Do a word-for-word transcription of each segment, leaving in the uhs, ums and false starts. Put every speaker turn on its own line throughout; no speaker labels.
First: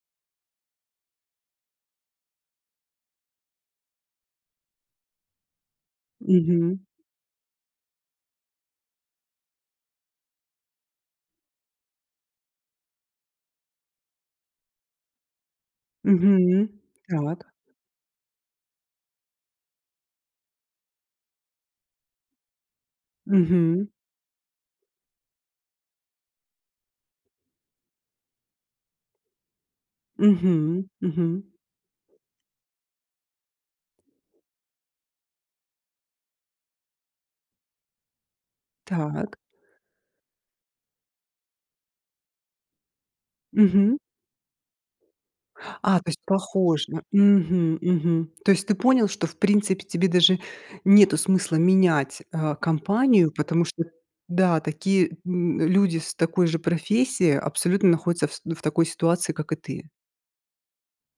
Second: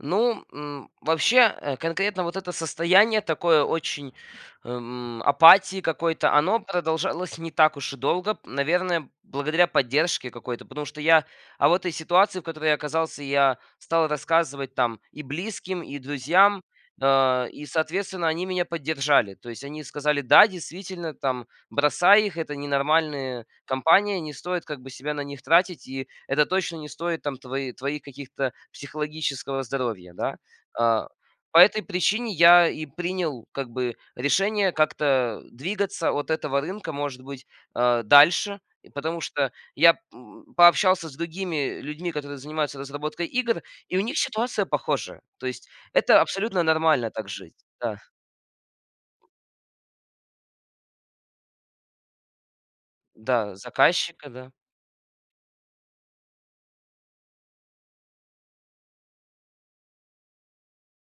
Ну, м, вообще, э, конкретно вот это состояние такое очень, эм, апатии какой-то, оно
Мгм.
продолжалось не так уж и долго, м, наверное, благодаря поддержке какой-то. Потому что я об этой ситуации, в которой я оказался, я стал рассказывать там и близким, и друзьям,
Мгм, так.
э, и, соответственно, они меня поддержали. То есть они сказали: "Да, действительно, там, бросай их. Это ненормальные
Мгм.
компания. Не стоит, как бы, себя на них тратить. И это точно не стоит там твои твоих каких-то психологического здоровья". Да.
Мгм,
А,
мгм.
по этой причине я и принял, как бы, решение как-то, э, двигаться от этого рынка, может быть, э, дальше. И потому
Так.
что я, м, пообщался с другими людьми, которые занимаются разработкой игр,
Мгм.
и у них ситуация похожая. То есть
А, то
это
есть
абсолютно
похоже.
нормально так жить.
Мгм,
Да.
мгм. То есть ты понял, что, в принципе, тебе даже нету смысла менять, э, компанию,
Да,
потому что,
заказчика, да.
да, такие, м, люди с такой же профессией абсолютно находятся, фс ну, в такой ситуации, как и ты.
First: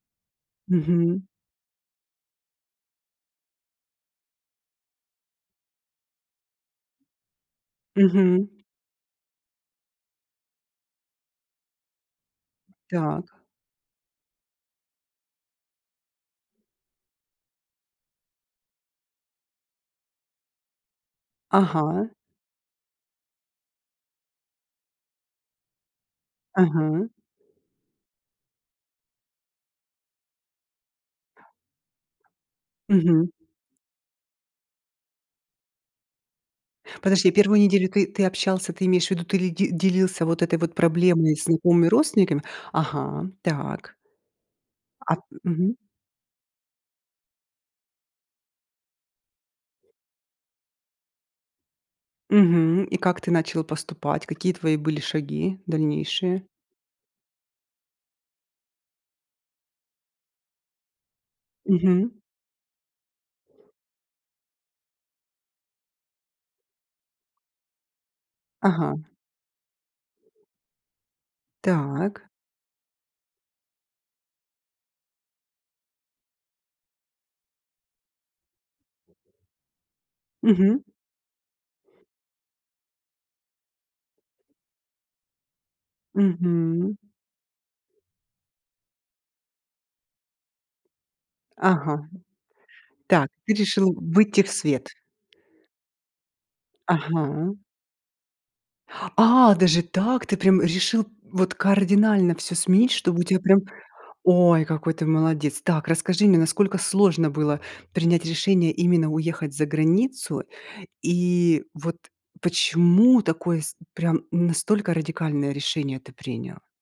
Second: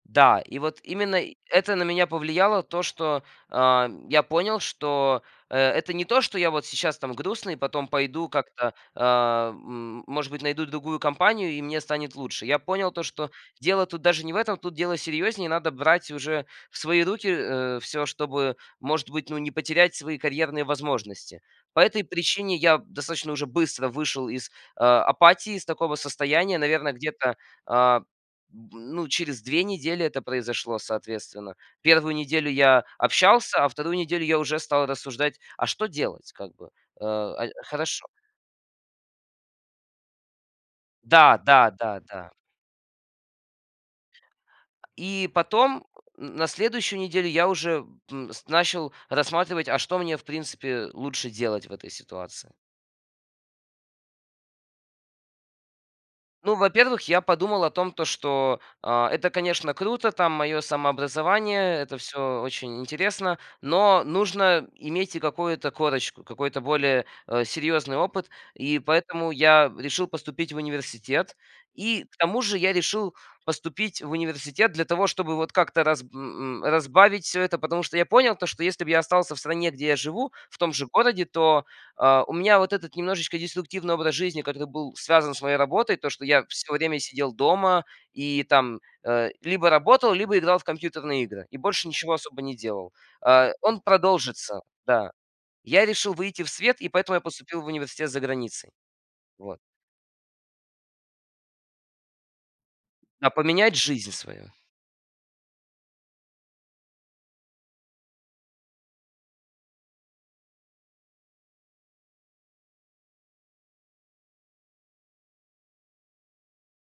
Да, и вот именно
Мгм.
и это на меня повлияло то, что, а, я понял, что, э, это не то, что я вот сейчас там грустный, потом пойду
Мгм.
как-то, э, м может быть, найду другую компанию, и мне станет лучше. Я понял то, что
Так.
дело тут даже не в этом. Тут дело серьёзнее. Надо брать уже в свои руки, э, всё, чтобы, может быть, ну, не потерять свои карьерные возможности. По этой
Ага.
причине я достаточно уже быстро вышел из, э, апатии, из такого состояния. Наверное,
Ага.
где-то, а, б ну, через две недели это произошло, соответственно. первую неделю я
Мгм.
общался, а вторую неделю я уже стал рассуждать, а что делать, как бы, э,
Подожди,
а, и
первую неделю
хорошо.
ты ты общался, ты имеешь в виду, ты ли ди делился вот этой вот проблемой
Да,
с
да,
знакомыми,
да, да.
родственниками? Ага, так. А
И
мгм.
потом н на следующую неделю я уже, м, с начал рассматривать, а что мне, в принципе, лучше делать в этой ситуации.
Мгм. И как ты начал поступать? Какие твои были шаги дальнейшие?
Ну, во-первых, я подумал о том, то что, а, это, конечно, круто, там, моё самообразование, это
Мгм.
всё очень интересно, но нужно иметь и какую-то корочку, какой-то более, э, серьёзный опыт. И
Ага.
поэтому я решил поступить в университет. И к
Так.
тому же я решил поступить в университет для того, чтобы вот как-то раз м, м, разбавить всё это. Потому что я понял то, что если бы я остался в стране, где я живу, в том
Мгм.
же городе, то, а, у меня вот этот немножечко деструктивный образ жизни, который был связан с моей работой. То что я всё
Мгм.
время сидел дома и там, э, либо работал, либо играл в компьютерные игры и больше
Ага.
ничего особо не делал,-
Так, ты
э, он
решил выйти в
продолжится,
свет.
да. Я решил выйти в свет, и поэтому
Ага.
я поступил в университет за границей.
А,
Вот.
даже так? Ты прям решил вот кардинально всё сменить, чтобы у
На
тебя прям
поменять жизнь свою.
Ой, какой ты молодец. Так, расскажи мне, насколько сложно было принять решение, именно уехать за границу? И вот почему такое с прям настолько радикальное решение ты принял?